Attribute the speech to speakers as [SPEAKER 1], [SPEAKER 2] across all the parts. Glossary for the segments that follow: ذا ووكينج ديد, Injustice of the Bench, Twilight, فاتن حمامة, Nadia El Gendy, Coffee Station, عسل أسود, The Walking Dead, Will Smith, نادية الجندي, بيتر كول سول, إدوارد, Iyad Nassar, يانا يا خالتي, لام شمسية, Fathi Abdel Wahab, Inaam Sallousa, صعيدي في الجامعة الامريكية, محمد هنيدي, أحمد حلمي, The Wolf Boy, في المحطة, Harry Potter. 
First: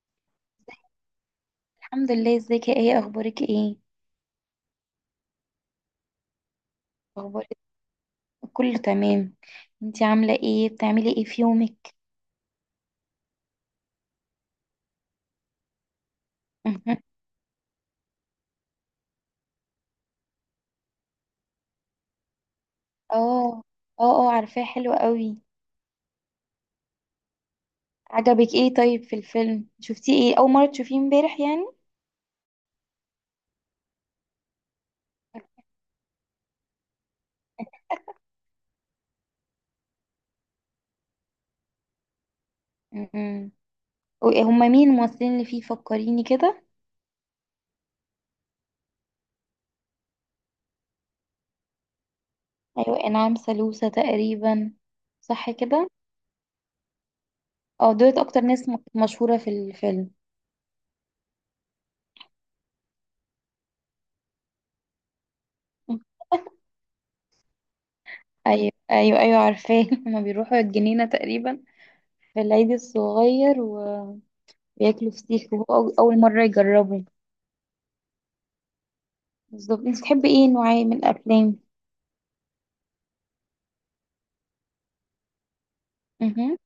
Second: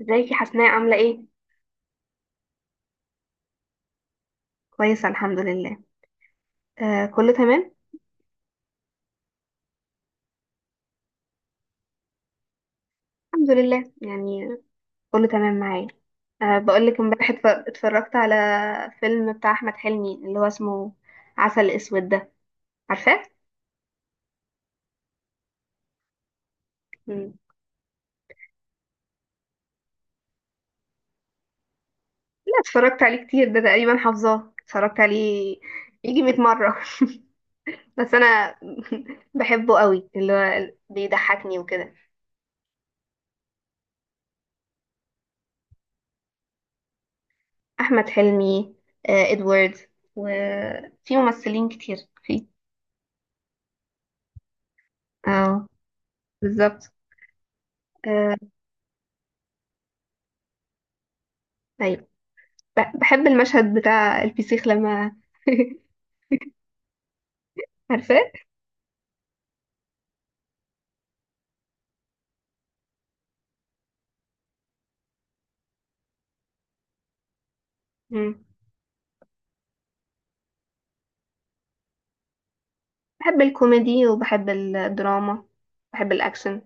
[SPEAKER 1] ازيك يا حسناء عاملة ايه؟
[SPEAKER 2] الحمد لله، ازيك؟ يا ايه اخبارك؟ ايه
[SPEAKER 1] كويسة، الحمد لله. آه، كله
[SPEAKER 2] اخبارك،
[SPEAKER 1] تمام؟
[SPEAKER 2] كله تمام؟ انتي عامله ايه؟ بتعملي ايه في يومك؟
[SPEAKER 1] الحمد لله يعني، كله تمام معايا. آه،
[SPEAKER 2] مهم.
[SPEAKER 1] بقولك امبارح اتفرجت على فيلم بتاع أحمد حلمي اللي هو اسمه عسل أسود ده. عارفاه؟
[SPEAKER 2] اه، اه، اه عارفاه، حلو قوي.
[SPEAKER 1] مم.
[SPEAKER 2] عجبك ايه طيب في الفيلم؟ شفتيه ايه؟ اول مره تشوفيه امبارح يعني؟
[SPEAKER 1] لا، اتفرجت عليه كتير، ده تقريبا حافظاه، اتفرجت عليه يجي 100 مرة. بس أنا بحبه قوي اللي هو بيضحكني وكده.
[SPEAKER 2] مهم. هما مين الممثلين اللي فيه؟ فكريني كده.
[SPEAKER 1] أحمد حلمي، إدوارد، وفي ممثلين كتير فيه.
[SPEAKER 2] ايوه انعام سالوسة تقريبا، صح
[SPEAKER 1] اه،
[SPEAKER 2] كده؟
[SPEAKER 1] بالظبط.
[SPEAKER 2] اه، دولت
[SPEAKER 1] آه،
[SPEAKER 2] اكتر ناس مشهوره في الفيلم.
[SPEAKER 1] أيوة. بحب المشهد بتاع الفسيخ لما
[SPEAKER 2] مهم.
[SPEAKER 1] عارفاه.
[SPEAKER 2] ايوه ايوه ايوه عارفاه. هما بيروحوا الجنينه تقريبا في العيد الصغير، و بياكلوا فسيخ، وهو أول مرة يجربوا.
[SPEAKER 1] مم.
[SPEAKER 2] بالظبط. انت بتحبي ايه نوعية من الأفلام؟
[SPEAKER 1] بحب الكوميدي وبحب الدراما، بحب
[SPEAKER 2] اها.
[SPEAKER 1] الاكشن،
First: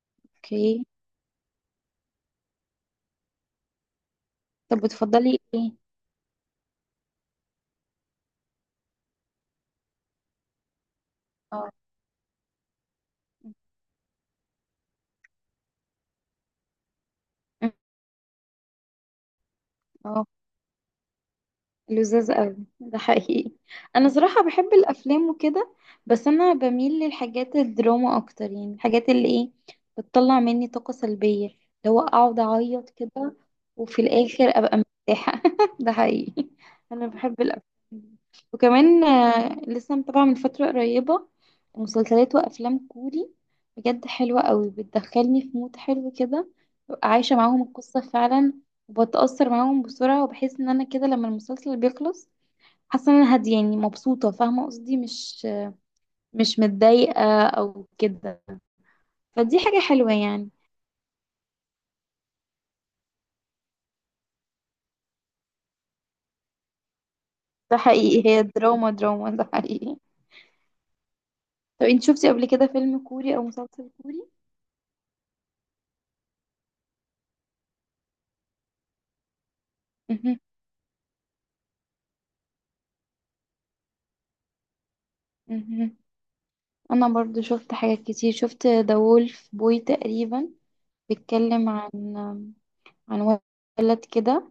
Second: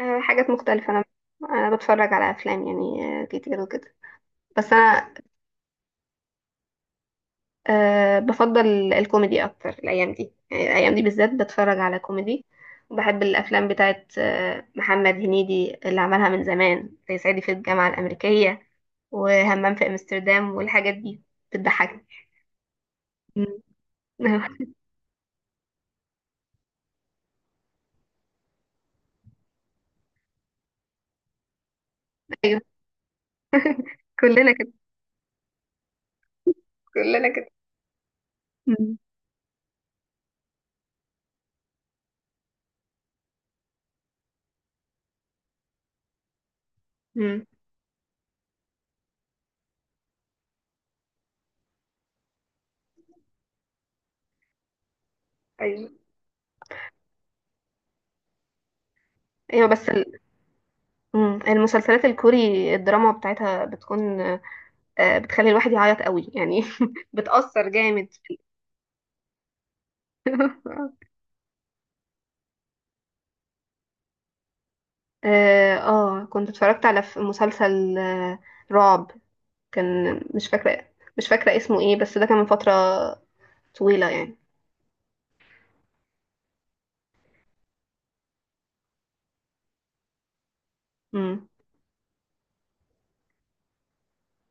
[SPEAKER 1] حاجات
[SPEAKER 2] اوكي.
[SPEAKER 1] مختلفة. انا بتفرج على افلام يعني، كتير وكده، بس
[SPEAKER 2] طب
[SPEAKER 1] انا
[SPEAKER 2] بتفضلي ايه؟
[SPEAKER 1] بفضل الكوميدي اكتر الايام دي، يعني الايام دي بالذات
[SPEAKER 2] اه.
[SPEAKER 1] بتفرج على كوميدي. وبحب الافلام بتاعت محمد هنيدي اللي عملها من زمان، زي صعيدي في الجامعة الامريكية وهمام في
[SPEAKER 2] اه،
[SPEAKER 1] امستردام والحاجات دي. بتضحكني.
[SPEAKER 2] لذاذ قوي ده، حقيقي.
[SPEAKER 1] مم.
[SPEAKER 2] انا صراحة بحب الافلام وكده، بس انا بميل للحاجات الدراما اكتر، يعني الحاجات اللي ايه، بتطلع مني طاقة سلبية، اللي هو اقعد
[SPEAKER 1] ايوه.
[SPEAKER 2] اعيط كده، وفي الاخر
[SPEAKER 1] كلنا كده،
[SPEAKER 2] ابقى مرتاحة. ده حقيقي، انا
[SPEAKER 1] كلنا
[SPEAKER 2] بحب
[SPEAKER 1] كده.
[SPEAKER 2] الافلام.
[SPEAKER 1] مم.
[SPEAKER 2] وكمان لسه متابعة من فترة قريبة مسلسلات وافلام كوري، بجد حلوة قوي، بتدخلني في مود حلو كده، ببقى عايشة
[SPEAKER 1] مم.
[SPEAKER 2] معاهم القصة فعلا، وبتأثر معاهم بسرعة، وبحس ان انا كده لما المسلسل بيخلص، حاسة ان انا هادية، يعني مبسوطة، فاهمة قصدي؟ مش
[SPEAKER 1] ايوه،
[SPEAKER 2] مش متضايقة او كده، فدي
[SPEAKER 1] ايوه،
[SPEAKER 2] حاجة
[SPEAKER 1] بس
[SPEAKER 2] حلوة يعني.
[SPEAKER 1] مم. المسلسلات الكوري الدراما بتاعتها بتكون بتخلي الواحد يعيط قوي يعني. بتأثر
[SPEAKER 2] ده
[SPEAKER 1] جامد.
[SPEAKER 2] حقيقي، هي دراما دراما، ده حقيقي. طب انت شفتي قبل كده فيلم كوري او مسلسل كوري؟
[SPEAKER 1] اه، كنت اتفرجت على مسلسل رعب، كان
[SPEAKER 2] مهم.
[SPEAKER 1] مش فاكرة اسمه ايه، بس ده كان من فترة طويلة يعني.
[SPEAKER 2] مهم. انا برضو شفت حاجات كتير، شفت ذا وولف بوي تقريبا،
[SPEAKER 1] مم.
[SPEAKER 2] بيتكلم عن عن ولد كده.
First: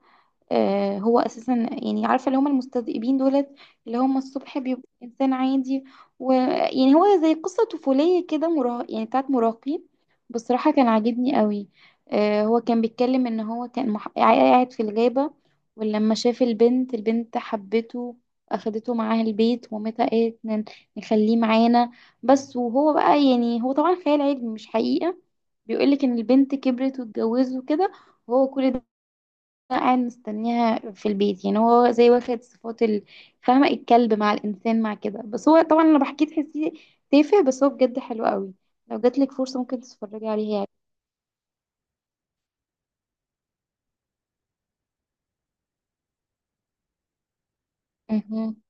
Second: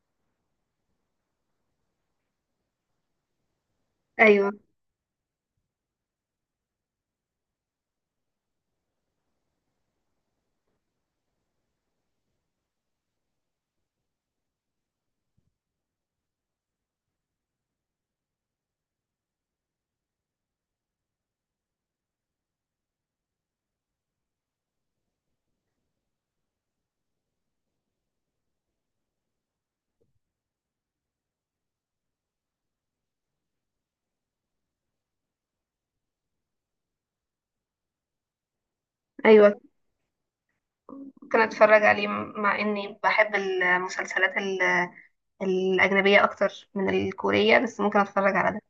[SPEAKER 2] هو اساسا يعني، عارفه اللي هم المستذئبين دولت، اللي هم
[SPEAKER 1] ايوه،
[SPEAKER 2] الصبح بيبقى انسان عادي، ويعني هو زي قصه طفوليه كده، مراه يعني بتاعت مراهقين. بصراحه كان عاجبني قوي. هو كان بيتكلم ان هو كان قاعد في الغابه، ولما شاف البنت، البنت حبته، اخدته معاها البيت، ومامتها قالت نخليه معانا بس. وهو بقى يعني، هو طبعا خيال علمي مش حقيقه، بيقولك ان البنت كبرت واتجوزت وكده، وهو كل ده قاعد مستنيها في البيت، يعني هو زي واخد صفات فاهمة؟ الكلب مع الإنسان مع كده. بس هو طبعا لو بحكيه تحسيه تافه، بس هو بجد حلو قوي. لو جاتلك
[SPEAKER 1] ايوه،
[SPEAKER 2] فرصة ممكن تتفرجي عليه يعني.
[SPEAKER 1] ممكن اتفرج عليه مع اني بحب المسلسلات الأجنبية اكتر من الكورية، بس ممكن اتفرج على
[SPEAKER 2] مهم.
[SPEAKER 1] ده.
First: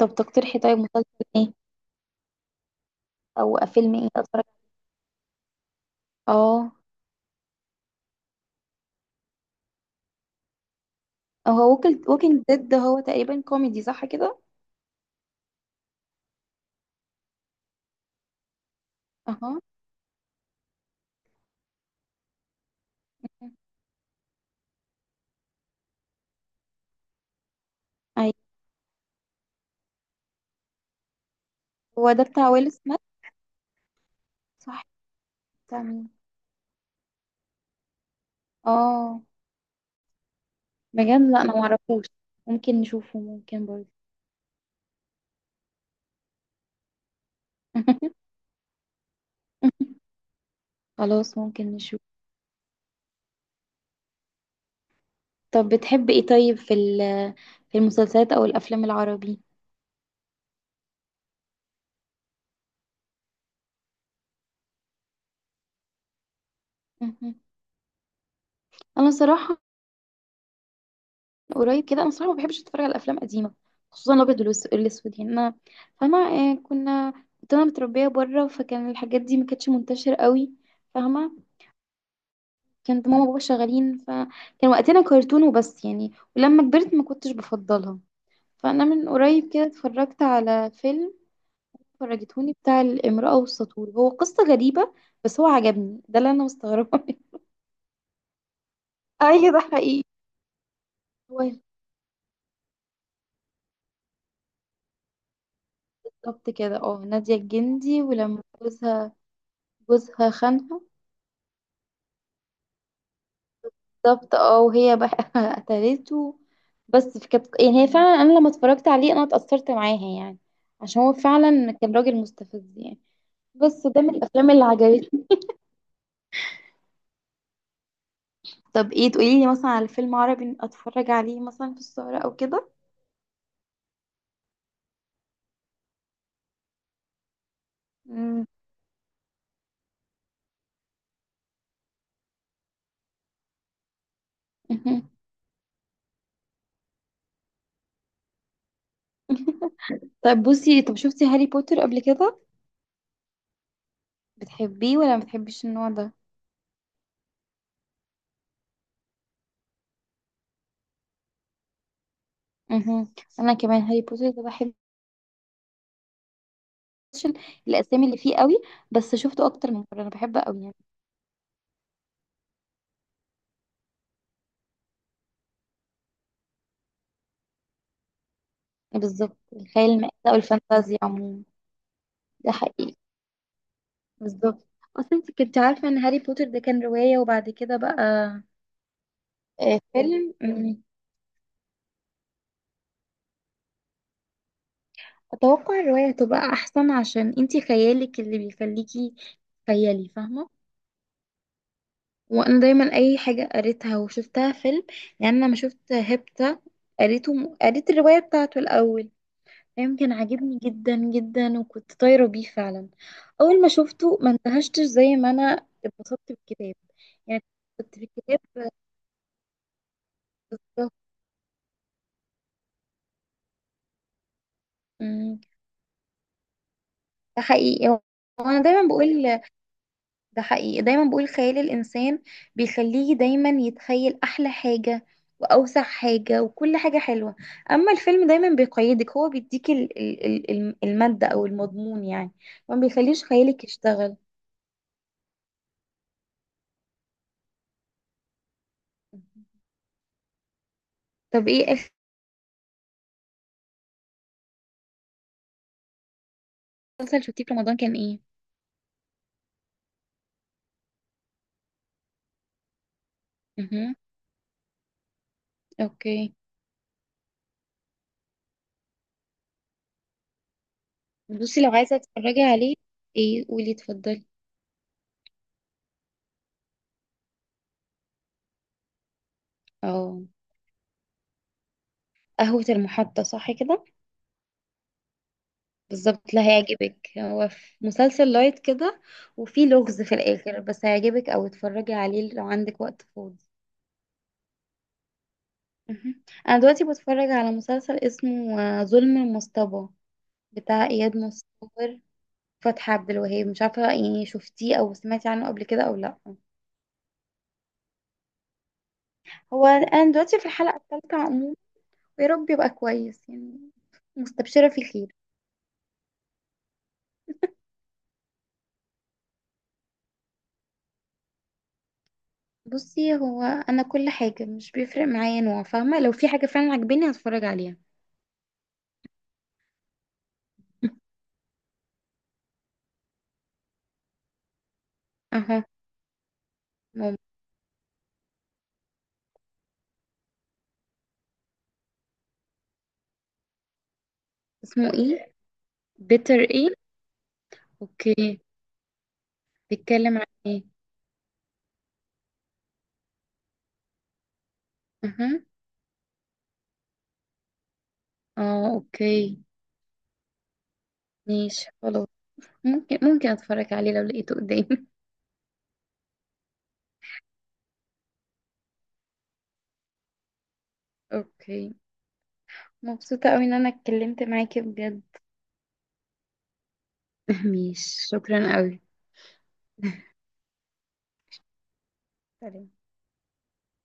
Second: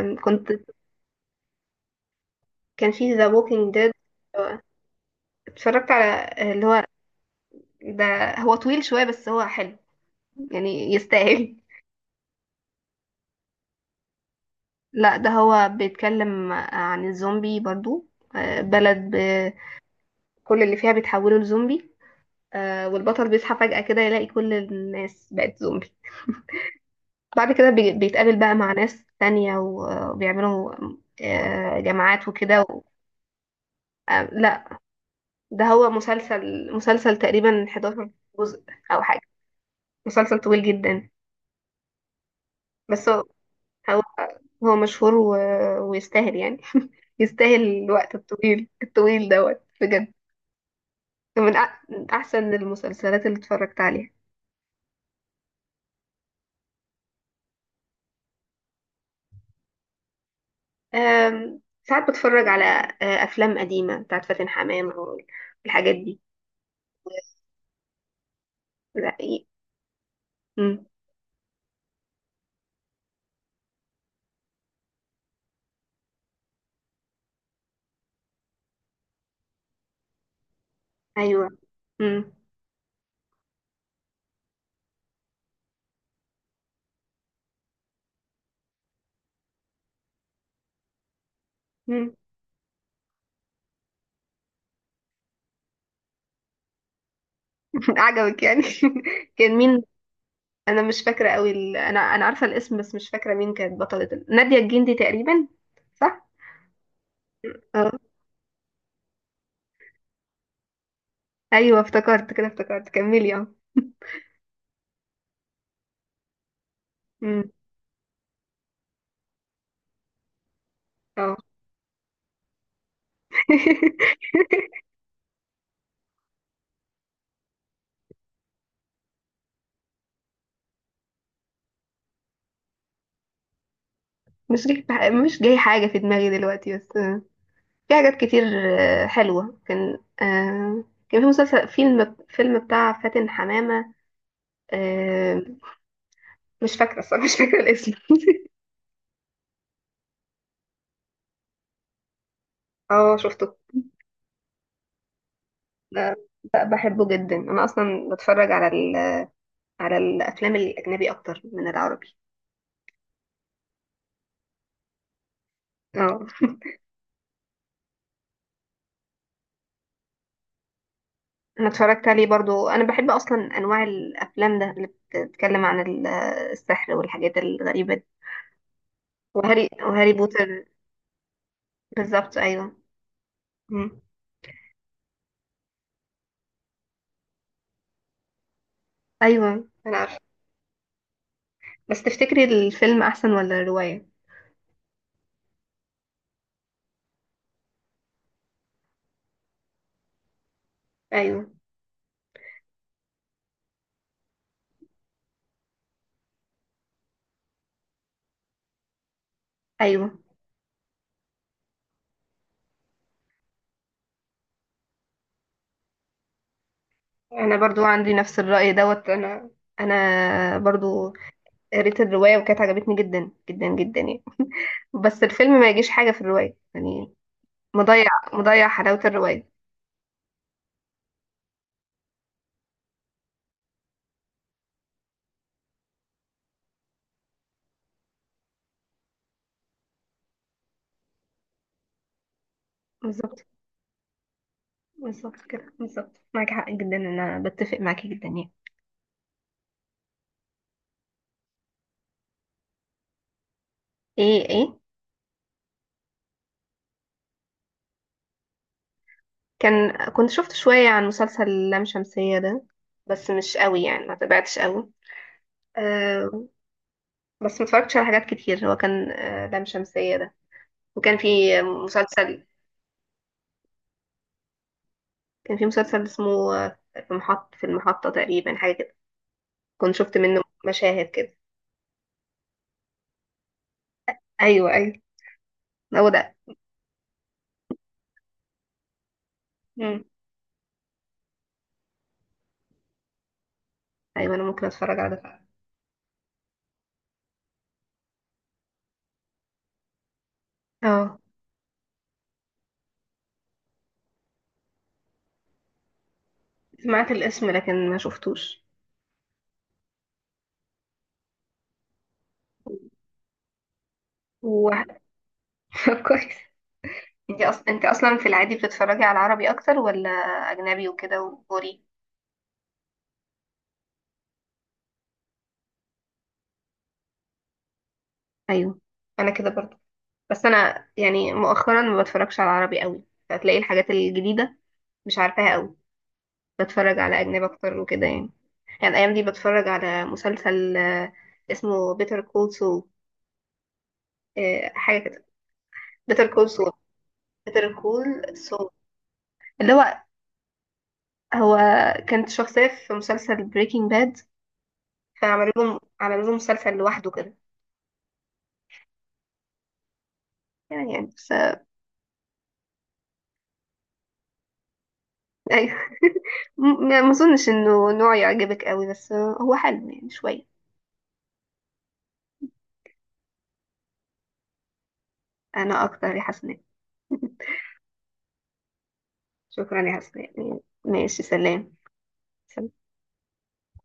[SPEAKER 2] طب
[SPEAKER 1] كنت
[SPEAKER 2] تقترحي طيب مسلسل ايه
[SPEAKER 1] كان في ذا
[SPEAKER 2] أو
[SPEAKER 1] ووكينج ديد،
[SPEAKER 2] فيلم ايه أتفرج
[SPEAKER 1] اتفرجت على
[SPEAKER 2] عليه؟
[SPEAKER 1] اللي
[SPEAKER 2] اه.
[SPEAKER 1] هو ده. هو طويل شوية بس هو حلو، يعني يستاهل.
[SPEAKER 2] هو ووكينج ديد ده هو تقريبا كوميدي، صح كده؟
[SPEAKER 1] لا، ده هو بيتكلم عن الزومبي برضو، بلد
[SPEAKER 2] اها.
[SPEAKER 1] كل اللي فيها بيتحولوا لزومبي. والبطل
[SPEAKER 2] مهم.
[SPEAKER 1] بيصحى فجأة كده يلاقي كل الناس بقت زومبي. بعد كده بي-
[SPEAKER 2] أيوة.
[SPEAKER 1] بيتقابل بقى مع ناس تانية، و- وبيعملوا
[SPEAKER 2] هو ده
[SPEAKER 1] جماعات
[SPEAKER 2] بتاع
[SPEAKER 1] وكده
[SPEAKER 2] ويل سميث،
[SPEAKER 1] لا،
[SPEAKER 2] صح؟
[SPEAKER 1] ده
[SPEAKER 2] بتاع
[SPEAKER 1] هو
[SPEAKER 2] مين؟
[SPEAKER 1] مسلسل تقريبا 11 جزء أو حاجة،
[SPEAKER 2] اه.
[SPEAKER 1] مسلسل طويل جدا،
[SPEAKER 2] بجد لا أنا معرفوش، ممكن
[SPEAKER 1] بس
[SPEAKER 2] نشوفه، ممكن برضه.
[SPEAKER 1] هو هو مشهور و... ويستاهل يعني. يستاهل الوقت الطويل الطويل دوت بجد.
[SPEAKER 2] خلاص ممكن نشوف.
[SPEAKER 1] من أحسن المسلسلات اللي اتفرجت عليها.
[SPEAKER 2] طب بتحب ايه طيب في في المسلسلات او الافلام العربي؟
[SPEAKER 1] ساعات بتفرج على أفلام قديمة بتاعت فاتن حمامة والحاجات دي.
[SPEAKER 2] مهم. انا
[SPEAKER 1] لا، إيه.
[SPEAKER 2] صراحه،
[SPEAKER 1] مم.
[SPEAKER 2] قريب كده انا صراحه ما بحبش اتفرج على الافلام القديمه، خصوصا الابيض والاسود، يعني انا فاهمه، كنا كنت انا متربيه بره، فكان الحاجات دي ما كانتش منتشره قوي، فاهمه؟
[SPEAKER 1] أيوه. مم.
[SPEAKER 2] كانت ماما وبابا شغالين، فكان وقتنا كرتون وبس يعني، ولما كبرت ما كنتش بفضلها. فانا من قريب كده اتفرجت على فيلم
[SPEAKER 1] مم.
[SPEAKER 2] فرجتهوني، بتاع الامرأة والسطول، هو قصة غريبة بس هو عجبني، ده اللي انا مستغربة.
[SPEAKER 1] عجبك يعني؟
[SPEAKER 2] ايوه
[SPEAKER 1] كان
[SPEAKER 2] ده
[SPEAKER 1] مين؟
[SPEAKER 2] حقيقي.
[SPEAKER 1] أنا مش فاكرة
[SPEAKER 2] هو
[SPEAKER 1] قوي، ال... أنا أنا عارفة الاسم، بس مش فاكرة مين كانت بطلة نادية الجندي تقريبا.
[SPEAKER 2] بالظبط كده، اه نادية
[SPEAKER 1] صح؟
[SPEAKER 2] الجندي. ولما جوزها، جوزها خانها.
[SPEAKER 1] ايوه، افتكرت كده، افتكرت، كملي. اه.
[SPEAKER 2] بالظبط، اه وهي بقى قتلته. بس في كانت
[SPEAKER 1] امم
[SPEAKER 2] يعني، هي فعلا، انا لما اتفرجت عليه انا اتأثرت معاها يعني، عشان هو
[SPEAKER 1] اه.
[SPEAKER 2] فعلا كان راجل مستفز يعني. بس ده من الافلام اللي عجبتني. طب ايه تقولي لي مثلا على فيلم عربي اتفرج عليه مثلا في السهرة او كده؟
[SPEAKER 1] مش جاي حاجه في دماغي دلوقتي، بس في حاجات كتير
[SPEAKER 2] مم.
[SPEAKER 1] حلوه. كان آه، كان في مسلسل فيلم بتاع فاتن حمامه. آه، مش فاكره الصراحه، مش فاكره الاسم.
[SPEAKER 2] طيب بصي، طب شفتي هاري بوتر قبل كده؟
[SPEAKER 1] اه، شفته.
[SPEAKER 2] بتحبيه ولا ما بتحبيش النوع ده؟
[SPEAKER 1] ده ده بحبه جدا، انا اصلا بتفرج على الافلام الاجنبي اكتر من العربي.
[SPEAKER 2] مهم. انا كمان هاري بوتر ده بحبه.
[SPEAKER 1] اه،
[SPEAKER 2] شن- الاسامي اللي فيه قوي، بس شفته اكتر من مره، انا بحبه قوي يعني.
[SPEAKER 1] انا اتفرجت عليه برضو، انا بحب اصلا انواع الافلام ده اللي بتتكلم عن السحر والحاجات الغريبه.
[SPEAKER 2] بالظبط،
[SPEAKER 1] وهاري
[SPEAKER 2] الخيال
[SPEAKER 1] وهاري
[SPEAKER 2] المائده
[SPEAKER 1] بوتر،
[SPEAKER 2] والفانتازيا عموما.
[SPEAKER 1] بالظبط،
[SPEAKER 2] ده
[SPEAKER 1] ايوه.
[SPEAKER 2] حقيقي،
[SPEAKER 1] مم.
[SPEAKER 2] بالظبط. اصلا انت كنت عارفه ان هاري بوتر ده كان روايه وبعد كده بقى
[SPEAKER 1] ايوه، انا عارفه.
[SPEAKER 2] فيلم؟ مم.
[SPEAKER 1] بس تفتكري الفيلم احسن ولا الروايه؟
[SPEAKER 2] اتوقع الروايه هتبقى احسن، عشان انت خيالك اللي بيخليكي، خيالي فاهمه.
[SPEAKER 1] ايوه،
[SPEAKER 2] وانا دايما اي حاجه قريتها وشفتها فيلم، يعني انا لما شفت هيبتا، قريته قريت الروايه بتاعته الاول، فاهم؟ كان
[SPEAKER 1] ايوه،
[SPEAKER 2] عاجبني جدا جدا وكنت طايرة بيه فعلا. أول ما شفته ما اندهشتش زي ما أنا اتبسطت بالكتاب يعني،
[SPEAKER 1] انا برضو
[SPEAKER 2] كنت
[SPEAKER 1] عندي نفس
[SPEAKER 2] بالكتاب.
[SPEAKER 1] الراي دوت. انا
[SPEAKER 2] بالظبط.
[SPEAKER 1] برضو قريت الروايه وكانت عجبتني جدا جدا جدا يعني، بس
[SPEAKER 2] أمم،
[SPEAKER 1] الفيلم ما يجيش حاجه في الروايه يعني.
[SPEAKER 2] ده حقيقي. هو
[SPEAKER 1] مضيع
[SPEAKER 2] هو أنا
[SPEAKER 1] مضيع
[SPEAKER 2] دايما
[SPEAKER 1] حلاوه
[SPEAKER 2] بقول،
[SPEAKER 1] الروايه.
[SPEAKER 2] ده حقيقي، دايما بقول خيال الإنسان بيخليه دايما يتخيل أحلى حاجة وأوسع حاجة وكل حاجة حلوة. أما الفيلم دايما بيقيدك، هو بيديك المادة أو المضمون يعني، ما بيخليش
[SPEAKER 1] بالظبط،
[SPEAKER 2] خيالك يشتغل.
[SPEAKER 1] بالظبط كده، بالظبط، معاكي حق جدا، انا بتفق معاكي جدا يعني.
[SPEAKER 2] طب إيه آخر
[SPEAKER 1] ايه، ايه؟
[SPEAKER 2] مسلسل شفتيه في رمضان؟ كان إيه؟
[SPEAKER 1] كنت شفت شويه عن مسلسل لام شمسيه ده، بس مش قوي
[SPEAKER 2] مهم.
[SPEAKER 1] يعني، ما تابعتش قوي.
[SPEAKER 2] اوكي.
[SPEAKER 1] آه، بس ما اتفرجتش على حاجات كتير. هو كان لام شمسية ده، وكان
[SPEAKER 2] بصي
[SPEAKER 1] في
[SPEAKER 2] لو عايزه تتفرجي
[SPEAKER 1] مسلسل.
[SPEAKER 2] عليه، ايه قولي، اتفضلي.
[SPEAKER 1] كان في مسلسل اسمه في المحطة تقريبا، حاجة كده، كنت شفت
[SPEAKER 2] اه،
[SPEAKER 1] منه مشاهد كده.
[SPEAKER 2] قهوة المحطة، صح كده؟
[SPEAKER 1] أيوه، أيوه، هو
[SPEAKER 2] بالظبط،
[SPEAKER 1] ده.
[SPEAKER 2] لا هيعجبك، هو في مسلسل لايت كده وفي لغز
[SPEAKER 1] مم.
[SPEAKER 2] في الآخر، بس هيعجبك، أو اتفرجي عليه لو عندك وقت فاضي.
[SPEAKER 1] أيوه، أنا ممكن أتفرج على ده فعلا.
[SPEAKER 2] مهم. أنا دلوقتي بتفرج على مسلسل اسمه ظلم المصطبة، بتاع إياد
[SPEAKER 1] اه،
[SPEAKER 2] نصار، فتحي عبد الوهاب. مش عارفة يعني شفتيه أو سمعتي عنه قبل كده أو لأ؟
[SPEAKER 1] سمعت الاسم لكن ما شفتوش.
[SPEAKER 2] هو أنا دلوقتي في الحلقة الثالثة، ويا رب يبقى كويس يعني، مستبشرة
[SPEAKER 1] و...
[SPEAKER 2] فيه خير.
[SPEAKER 1] كويس. انت أصلا في العادي بتتفرجي على عربي أكتر ولا أجنبي وكده وكوري؟
[SPEAKER 2] بصي هو أنا كل حاجة مش بيفرق معايا نوع، فاهمة؟ لو في حاجة فعلا عجباني هتفرج عليها.
[SPEAKER 1] أيوه، أنا كده برضه، بس أنا يعني مؤخرا ما بتفرجش على عربي قوي، فتلاقي الحاجات الجديدة مش عارفاها
[SPEAKER 2] أها.
[SPEAKER 1] قوي. بتفرج
[SPEAKER 2] ماما؟
[SPEAKER 1] على أجنبي أكتر وكده يعني. يعني الأيام دي بتفرج على مسلسل اسمه بيتر كول سول،
[SPEAKER 2] اسمه
[SPEAKER 1] حاجة كده.
[SPEAKER 2] ايه؟
[SPEAKER 1] بيتر
[SPEAKER 2] بيتر
[SPEAKER 1] كول سول،
[SPEAKER 2] ايه؟
[SPEAKER 1] بيتر
[SPEAKER 2] اوكي.
[SPEAKER 1] كول سول. اللي هو
[SPEAKER 2] بيتكلم عن ايه؟
[SPEAKER 1] هو كانت شخصية في مسلسل بريكنج باد،
[SPEAKER 2] أها.
[SPEAKER 1] فعملوا لهم مسلسل لوحده كده.
[SPEAKER 2] اه، اوكي.
[SPEAKER 1] يعني بس
[SPEAKER 2] ماشي خلاص، ممكن ممكن اتفرج عليه لو لقيته قدامي.
[SPEAKER 1] أيوه. ما أظنش إنه نوع يعجبك قوي، بس هو حلو يعني شوية.
[SPEAKER 2] اوكي، مبسوطة قوي ان انا اتكلمت معاكي بجد.
[SPEAKER 1] أنا أكتر يا حسناء.
[SPEAKER 2] ماشي، شكرا قوي.
[SPEAKER 1] شكرا يا حسناء. ماشي، سلام.
[SPEAKER 2] سلام.
[SPEAKER 1] سلام.